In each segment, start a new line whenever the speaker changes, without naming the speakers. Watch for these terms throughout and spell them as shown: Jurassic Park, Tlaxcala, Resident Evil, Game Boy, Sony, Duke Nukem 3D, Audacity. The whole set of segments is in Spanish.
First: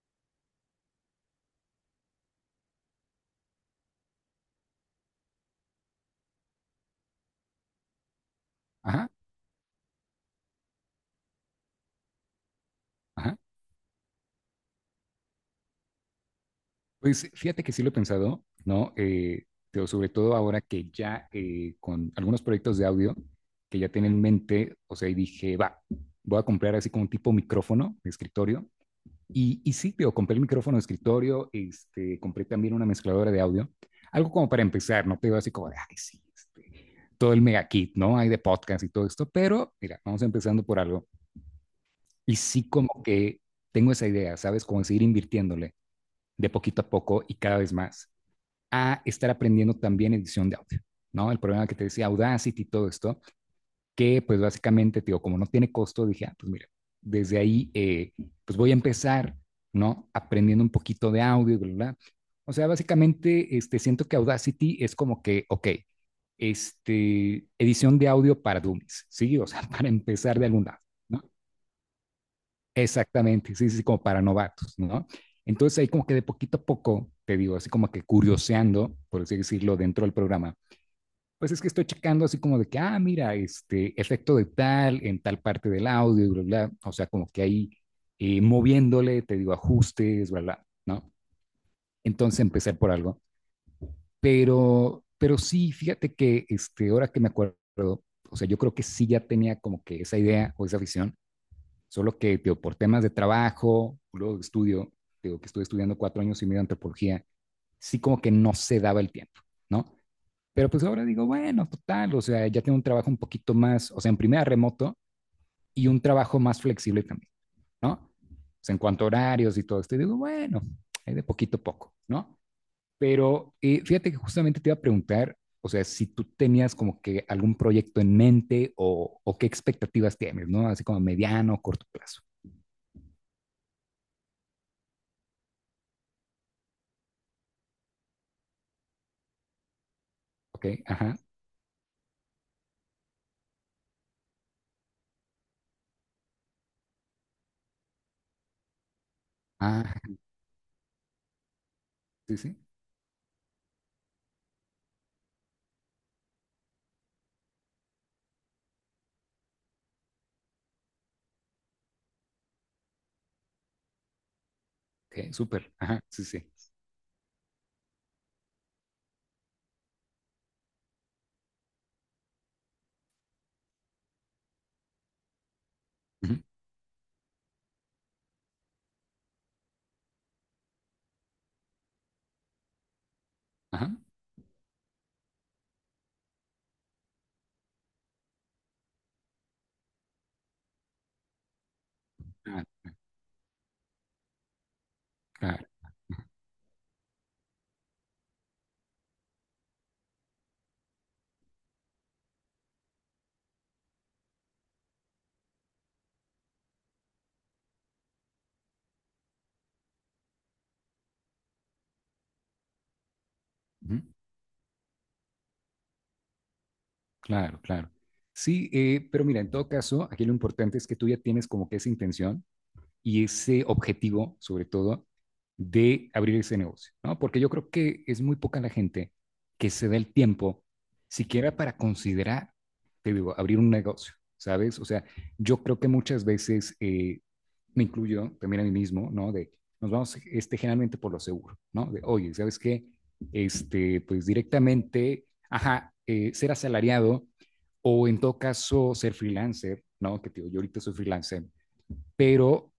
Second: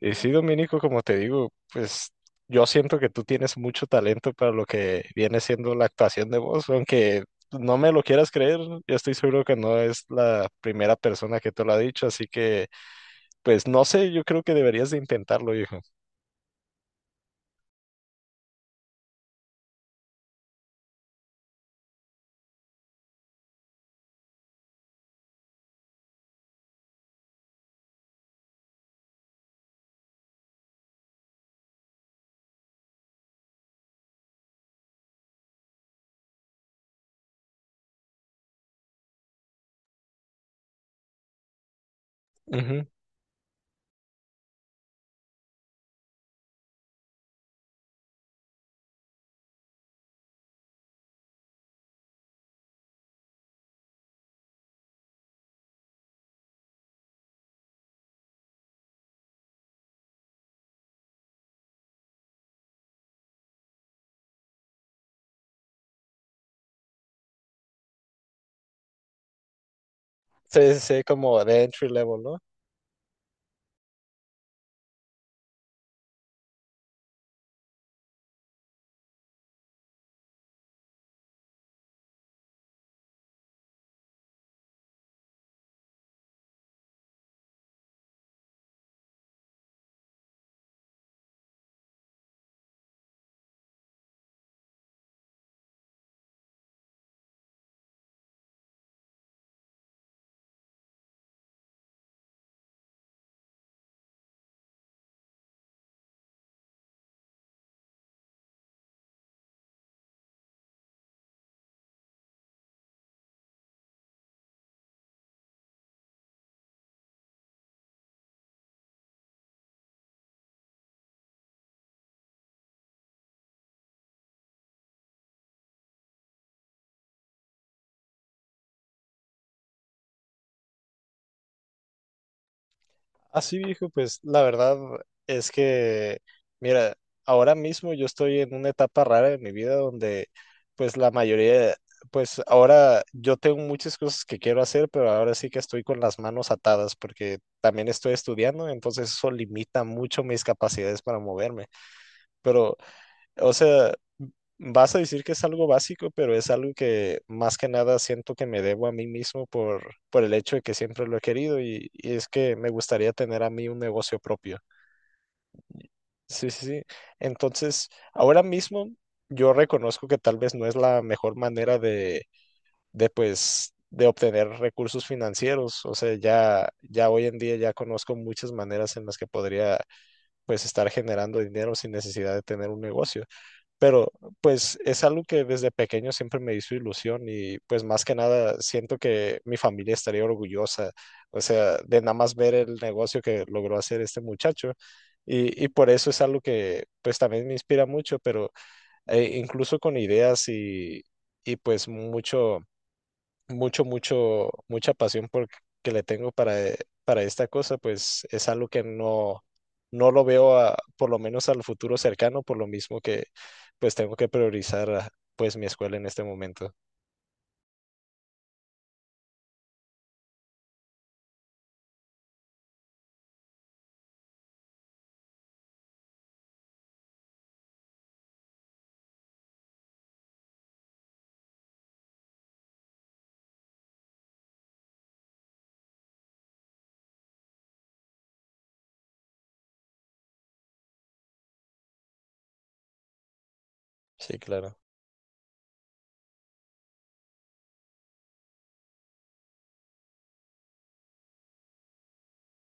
Y sí, Dominico, como te digo, pues yo siento que tú tienes mucho talento para lo que viene siendo la actuación de voz, aunque no me lo quieras creer, yo
Ajá,
estoy seguro que no es la primera persona que te lo ha dicho, así que
ajá.
pues no sé, yo creo que deberías de intentarlo, hijo.
Pues fíjate que sí lo he pensado, ¿no? Pero sobre todo ahora que ya con algunos proyectos de audio que ya tienen en mente, o sea, y dije, va, voy a comprar así como un tipo micrófono de escritorio. Y sí, tío, compré el micrófono de escritorio, este, compré también una mezcladora de audio, algo como para empezar, no te digo así como de, ay, sí, este, todo el mega kit, ¿no? Hay de podcast y todo esto, pero mira, vamos empezando por algo. Y sí,
Ujú.
como que tengo esa idea, ¿sabes? Como seguir invirtiéndole de poquito a poco y cada vez más a estar aprendiendo también edición de audio, ¿no? El problema que te decía Audacity y todo esto, que pues básicamente, digo, como no tiene costo, dije, ah, pues mira, desde ahí, pues voy a empezar, ¿no? Aprendiendo un poquito de audio, ¿verdad? O sea, básicamente, este, siento que Audacity es como que, ok, este, edición de audio para dummies, ¿sí? O sea, para empezar de algún
Sí,
lado,
sí,
¿no?
como de entry level, ¿no?
Exactamente, sí, sí, sí, como para novatos, ¿no? Entonces ahí como que de poquito a poco, te digo, así como que curioseando, por así decirlo, dentro del programa, pues es que estoy checando así como de que, ah, mira, este efecto de tal en tal parte del audio, y bla, bla, o sea, como que ahí moviéndole, te digo, ajustes, bla, bla, ¿no? Entonces empecé por algo, pero sí, fíjate que este, ahora que me acuerdo, o sea, yo creo que sí ya tenía como que esa idea o esa visión. Solo que, digo, por temas de trabajo, luego de estudio, digo, que estuve estudiando 4 años y medio de antropología, sí como que no se daba el tiempo, ¿no? Pero pues ahora digo, bueno, total, o sea, ya tengo un trabajo un poquito más, o sea, en primera remoto y un trabajo más flexible también, ¿no? O sea, en cuanto a horarios y todo esto, y digo, bueno, hay de poquito a poco, ¿no? Pero fíjate que justamente te iba a preguntar, o sea, si tú tenías como que algún proyecto en mente o qué expectativas tienes, ¿no? Así como mediano o corto plazo.
Así viejo, pues la verdad es que, mira, ahora mismo yo estoy en una etapa rara de mi vida donde,
Ok,
pues la
ajá.
mayoría, pues ahora yo tengo muchas cosas que quiero hacer, pero ahora sí que estoy con las manos atadas porque también estoy estudiando, entonces eso limita
Ah,
mucho mis capacidades para moverme.
sí, sí.
Pero o sea, vas a decir que es algo básico, pero es algo que más que nada siento que me debo a mí mismo por el hecho de que siempre lo he querido y es que me gustaría tener a mí un negocio propio.
Ok, súper. Ajá, sí, sí.
Sí, sí, sí. Entonces, ahora mismo yo reconozco que tal vez no es la mejor manera de pues, de obtener recursos financieros. O sea,
Ujú,
ya, ya hoy en día ya conozco muchas maneras en las que podría, pues, estar generando dinero sin necesidad de tener un negocio.
ajá.
Pero pues es algo que desde pequeño siempre me hizo ilusión y pues más que nada siento que mi familia estaría orgullosa, o sea, de nada más ver el
Ah,
negocio que logró hacer este muchacho. Y,
claro,
y por eso es algo que pues también me inspira mucho, pero incluso con ideas y pues mucha pasión por, que le tengo para esta cosa, pues es algo que no, no lo veo por lo menos al futuro cercano, por lo mismo que pues
ujú.
tengo que priorizar pues mi escuela en este momento.
Claro, claro. Sí, pero mira, en todo caso, aquí lo importante es que tú ya tienes como que esa intención y ese objetivo, sobre todo, de abrir ese negocio, ¿no? Porque yo creo que es muy poca la gente que se da el tiempo siquiera para considerar, te digo, abrir un negocio, ¿sabes? O sea, yo creo que muchas veces, me incluyo también a mí mismo, ¿no? De nos vamos este, generalmente por lo seguro, ¿no? De, oye, ¿sabes qué? Este, pues
Sí, claro.
directamente, ajá, ser asalariado o en todo caso ser freelancer, ¿no? Que te digo, yo ahorita soy freelancer, pero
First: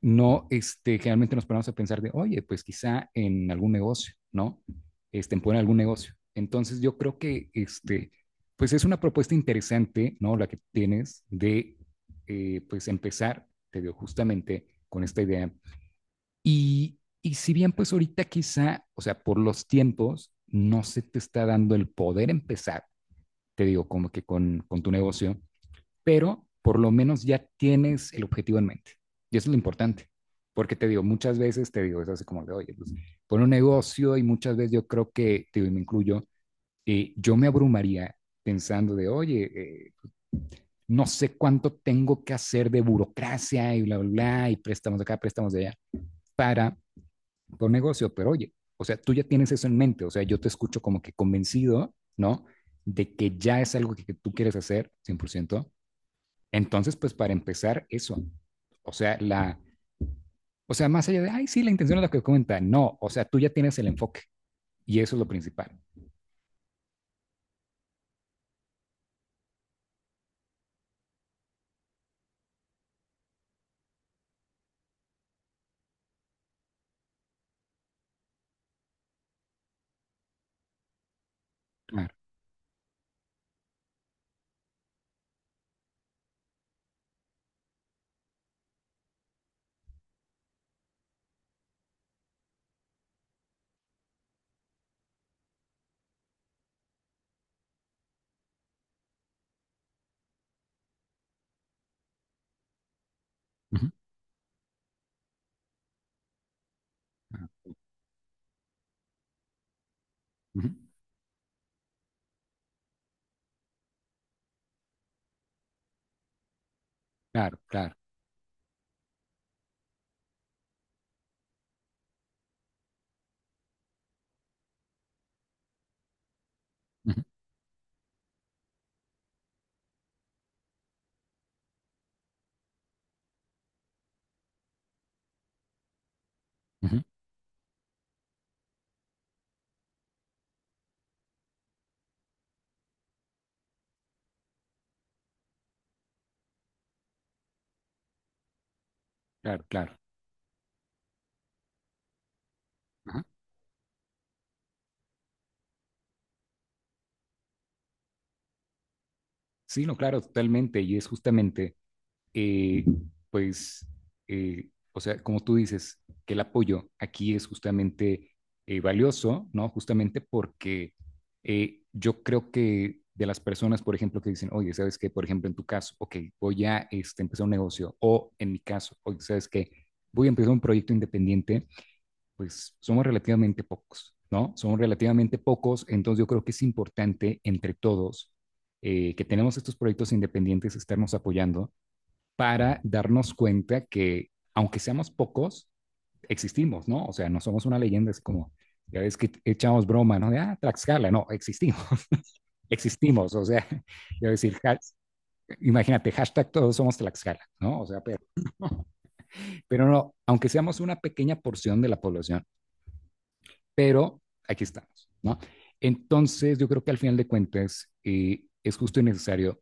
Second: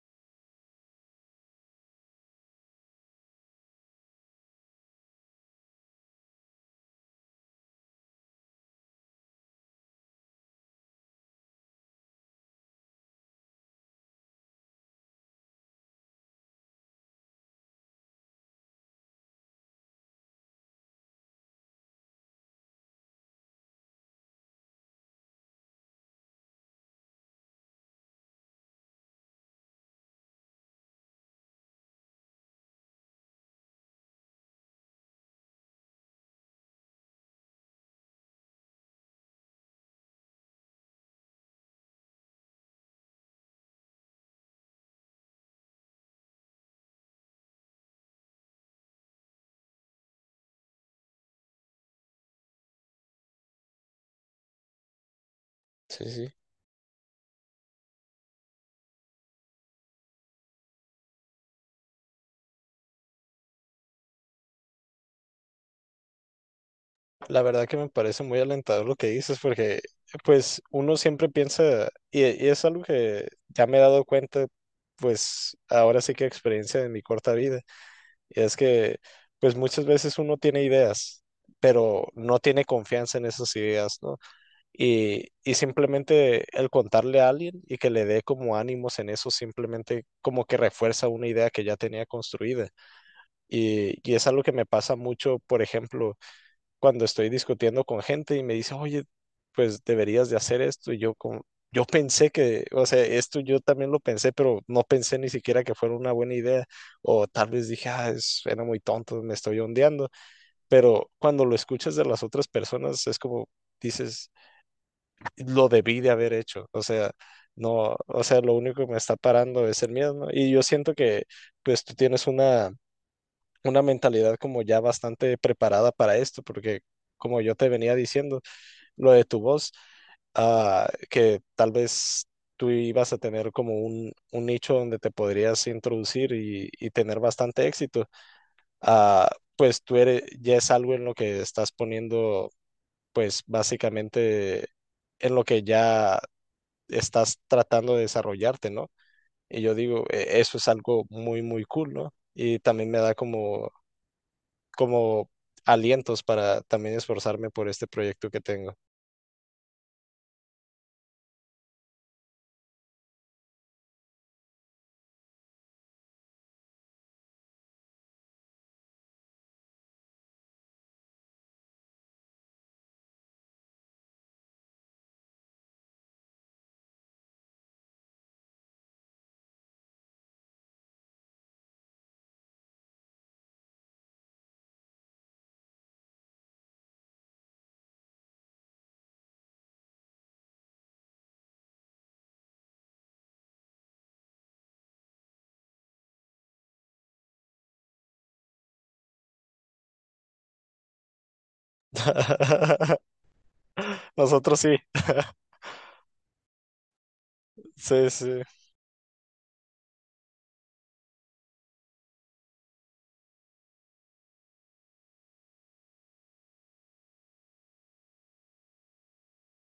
no, este, generalmente nos ponemos a pensar de, oye, pues quizá en algún negocio, ¿no? Este, en poner algún negocio. Entonces yo creo que, este, pues es una propuesta interesante, ¿no? La que tienes de, pues empezar, te digo justamente con esta idea. Y si bien, pues ahorita quizá, o sea, por los tiempos, no se te está dando el poder empezar, te digo, como que con tu negocio, pero por lo menos ya tienes el objetivo en mente. Y eso es lo importante, porque te digo, muchas veces te digo, es así como de, oye, pues pon un negocio y muchas veces yo creo que, te digo, y me incluyo, yo me abrumaría pensando de, oye, no sé cuánto tengo que hacer de burocracia y bla, bla, bla, y préstamos de acá, préstamos de allá, para un negocio, pero oye, o sea, tú ya tienes eso en mente, o sea, yo te escucho como que convencido, ¿no? De que ya es algo que tú quieres hacer 100%.
Sí, sí.
Entonces, pues para empezar, eso. O sea, la, o sea, más allá de, ay, sí, la intención es la que comenta. No, o sea, tú ya tienes el enfoque y eso es lo principal.
La verdad que me parece muy alentador lo que dices, porque pues uno siempre piensa, y es algo que ya me he dado cuenta, pues ahora sí que experiencia de mi corta vida. Y es que, pues muchas veces uno tiene ideas, pero
Claro,
no tiene confianza en esas ideas, ¿no? Y simplemente el contarle a alguien y que le dé como ánimos en eso, simplemente como que refuerza una idea que ya tenía construida. Y es algo que me pasa mucho, por ejemplo, cuando estoy discutiendo con gente y me dice, oye, pues deberías de hacer esto. Y yo como, yo pensé que, o sea, esto yo
ujú,
también lo pensé, pero no pensé ni siquiera que fuera una buena idea. O
claro,
tal vez dije, ah, es, era muy tonto, me estoy ondeando.
ujú,
Pero cuando lo escuchas de las otras personas, es como dices, lo debí de haber hecho. O sea,
claro, claro,
no, o sea, lo único que me está parando es el miedo, ¿no? Y yo siento que, pues, tú tienes una mentalidad como ya bastante preparada para esto, porque
ujú,
como yo te venía diciendo, lo de tu voz, ah, que tal vez tú ibas a tener como un nicho donde te podrías introducir y
ujú,
tener bastante éxito, ah, pues tú eres, ya es algo en lo que estás poniendo, pues básicamente en lo que ya estás tratando de desarrollarte, ¿no? Y
claro,
yo
claro.
digo, "E- eso es algo muy, muy cool, ¿no? Y también me da
Ajá.
como, como alientos para también esforzarme por este proyecto que tengo.
Sí, no, claro, totalmente. Y es justamente eh, pues, o sea, como tú dices, que el apoyo aquí es justamente valioso, ¿no? Justamente porque yo creo que de las personas, por ejemplo, que dicen, oye, ¿sabes qué? Por ejemplo, en tu caso, ok, voy a este, empezar un negocio, o en mi caso, oye, ¿sabes qué? Voy a empezar un proyecto independiente, pues somos relativamente pocos, ¿no? Son relativamente pocos, entonces yo creo que es importante entre todos que tenemos estos proyectos independientes, estarnos apoyando, para darnos cuenta que, aunque seamos pocos, existimos, ¿no? O sea, no somos una leyenda, es como, ya ves que echamos broma, ¿no? De, ah, Tlaxcala, no, existimos, existimos, o sea, yo decir,
Nosotros sí.
imagínate, hashtag todos somos Tlaxcala, ¿no? O sea,
Sí,
pero,
sí.
pero no, aunque seamos una pequeña porción de la población, pero aquí estamos, ¿no? Entonces, yo creo que al final de cuentas es justo y necesario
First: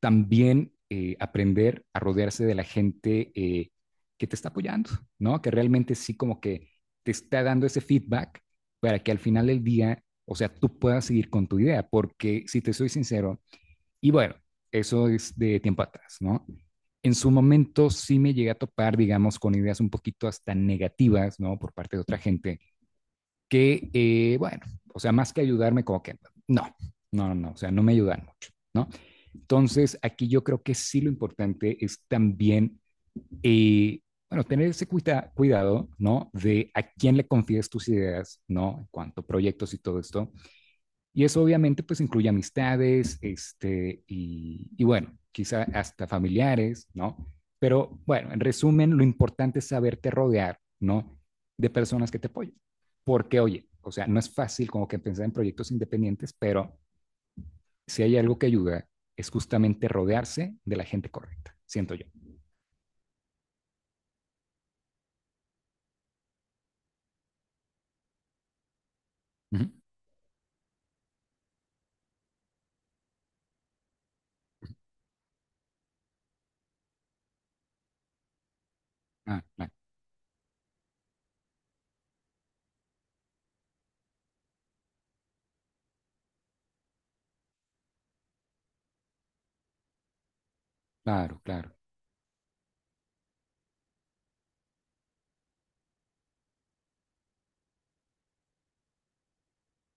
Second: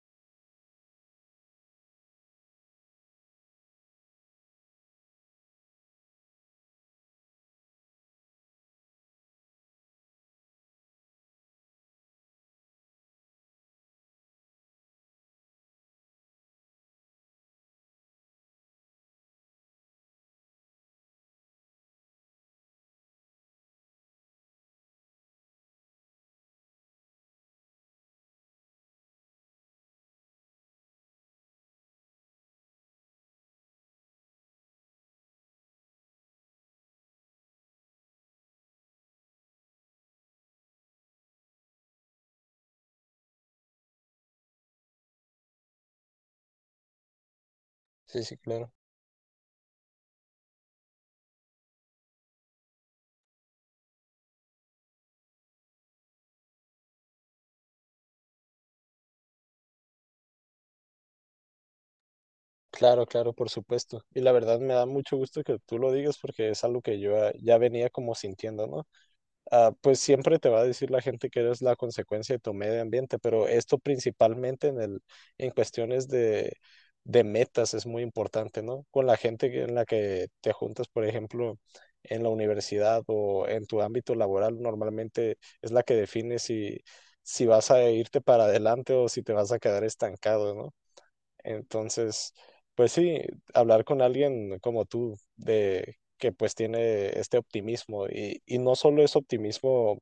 también aprender a rodearse de la gente que te está apoyando, ¿no? Que realmente sí como que te está dando ese feedback para que al final del día, o sea, tú puedas seguir con tu idea, porque si te soy sincero, y bueno, eso es de tiempo atrás, ¿no? En su momento sí me llegué a topar, digamos, con ideas un poquito hasta negativas, ¿no? Por parte de otra gente, que, bueno, o sea, más que ayudarme, como que, no, no, no, o sea, no me ayudan mucho, ¿no? Entonces, aquí yo creo que sí lo importante es también, eh, bueno, tener ese cuidado, ¿no? De a quién le confías tus ideas, ¿no? En cuanto a proyectos y todo esto. Y eso obviamente pues incluye amistades, este, y bueno, quizá hasta familiares, ¿no? Pero
Sí,
bueno,
sí,
en
claro.
resumen, lo importante es saberte rodear, ¿no? De personas que te apoyen. Porque, oye, o sea, no es fácil como que pensar en proyectos independientes, pero si hay algo que ayuda, es justamente rodearse de la gente correcta, siento yo.
Claro, claro, por supuesto. Y la verdad me da mucho gusto que tú lo digas porque es algo que yo ya venía como sintiendo, ¿no?
Ujú.
Ah, pues siempre te va a decir la gente que eres la consecuencia de tu medio ambiente, pero esto principalmente en el, en cuestiones de metas es muy importante, ¿no? Con la
Ah,
gente en la que te juntas, por ejemplo, en la universidad o en tu ámbito laboral, normalmente es la que define si, si vas a irte para adelante o si te vas a quedar estancado, ¿no?
claro, claro,
Entonces, pues sí, hablar con alguien como tú, de que pues tiene este optimismo y no solo es optimismo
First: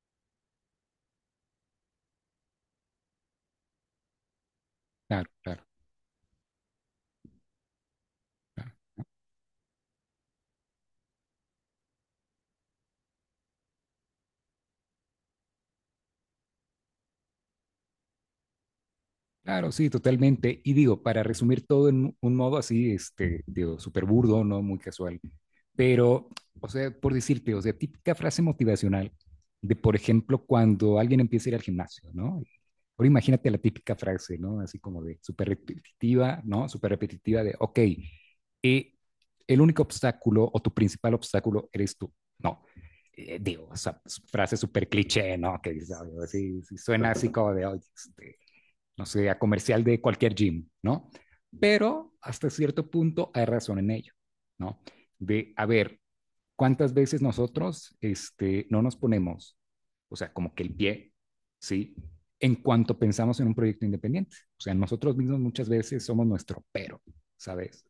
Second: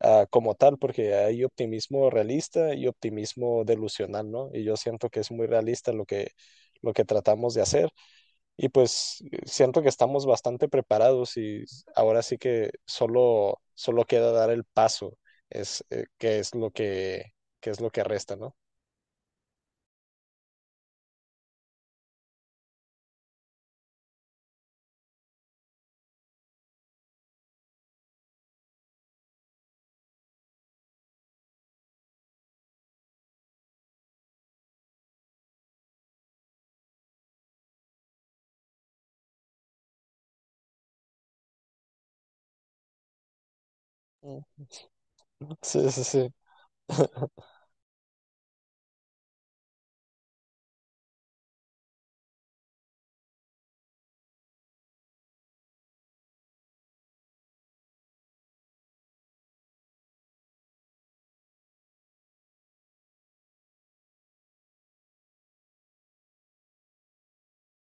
como tal, porque hay optimismo realista y optimismo delusional, ¿no? Y yo siento que es
claro,
muy
claro,
realista lo que tratamos de hacer y
claro.
pues siento que estamos bastante preparados y ahora sí que solo, solo queda dar el paso, es, que es lo que es lo que resta, ¿no?
Claro, sí, totalmente. Y digo, para resumir todo en un modo así, este, digo, súper burdo, ¿no? Muy casual. Pero, o sea, por decirte, o sea, típica frase motivacional de, por ejemplo, cuando alguien empieza a ir al gimnasio, ¿no? Ahora imagínate la típica frase, ¿no? Así como de súper repetitiva, ¿no? Súper repetitiva de, ok, eh, el único obstáculo o tu principal obstáculo eres tú, ¿no? Digo, o sea, s-
Mm.
frase súper cliché, ¿no? Que
Sí,
dices,
sí,
"Oye,
sí.
sí, sí, suena así" como de, oye, este, no sé, a comercial de cualquier gym, ¿no? Pero hasta cierto punto hay razón en ello, ¿no? De, a ver, ¿cuántas veces nosotros este, no nos ponemos, o sea, como que el pie, ¿sí? En cuanto pensamos en un proyecto independiente. O sea, nosotros mismos muchas veces somos nuestro pero, ¿sabes?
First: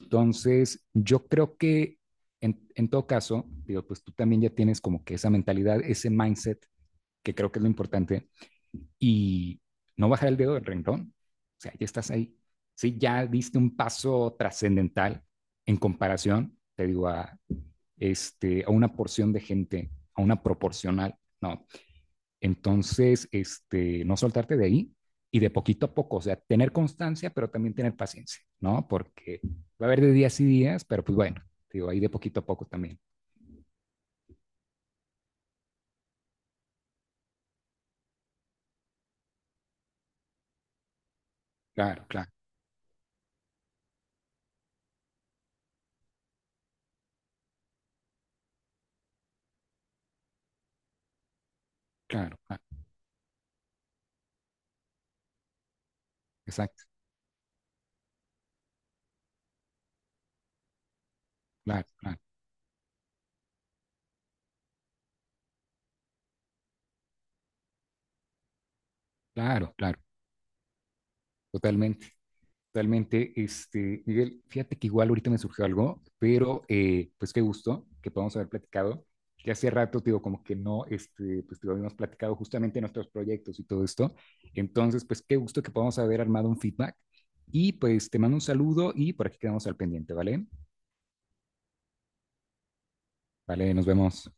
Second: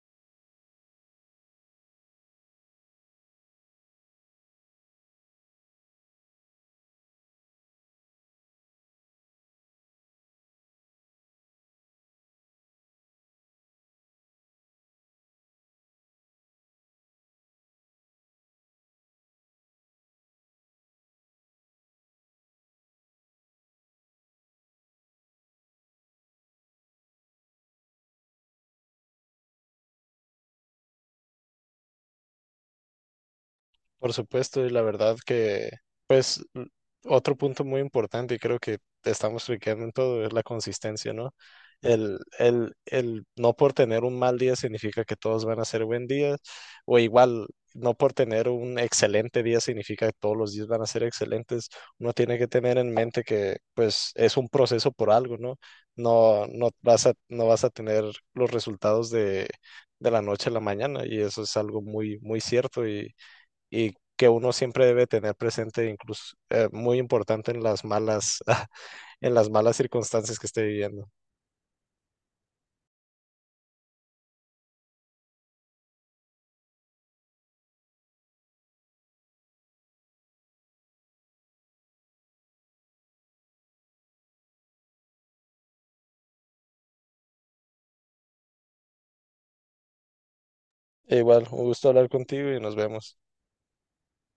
Entonces, yo creo que en, todo caso, digo, pues tú también ya tienes como que esa mentalidad, ese mindset, que creo que es lo importante, y no bajar el dedo del renglón. O sea, ya estás ahí. Sí, ya diste un paso trascendental en comparación, te digo, a, este, a una porción de gente, a una proporcional, ¿no? Entonces, este, no soltarte de ahí y de poquito a poco, o sea, tener constancia, pero también tener paciencia, ¿no? Porque va a haber de días y días, pero pues bueno, te digo, ahí de poquito a poco también.
Por supuesto, y la verdad que, pues, otro punto muy importante, y creo que estamos fliqueando en todo, es la consistencia, ¿no?
Claro,
El,
claro,
el, el no por tener un mal día significa que todos van a ser buen día, o igual, no por tener un excelente día significa que todos los días van a ser excelentes. Uno
claro,
tiene que
claro,
tener en mente que, pues, es un proceso por algo, ¿no? No, no
exacto,
vas a, no vas a tener los resultados de la noche a la mañana, y eso es algo
claro,
muy,
claro,
muy cierto, y que uno siempre debe tener presente, incluso muy importante en las malas, en las
claro,
malas
claro,
circunstancias que esté viviendo.
totalmente. Totalmente, este, Miguel, fíjate que igual ahorita me surgió algo, pero pues qué gusto que podamos haber platicado. Ya hace rato, te digo, como que no, este, pues te digo, habíamos platicado justamente nuestros proyectos y todo esto. Entonces, pues qué gusto que podamos haber armado un feedback. Y pues te mando un saludo y por aquí quedamos al pendiente, ¿vale?
E Igual, un gusto hablar contigo y nos vemos.
Vale, nos vemos.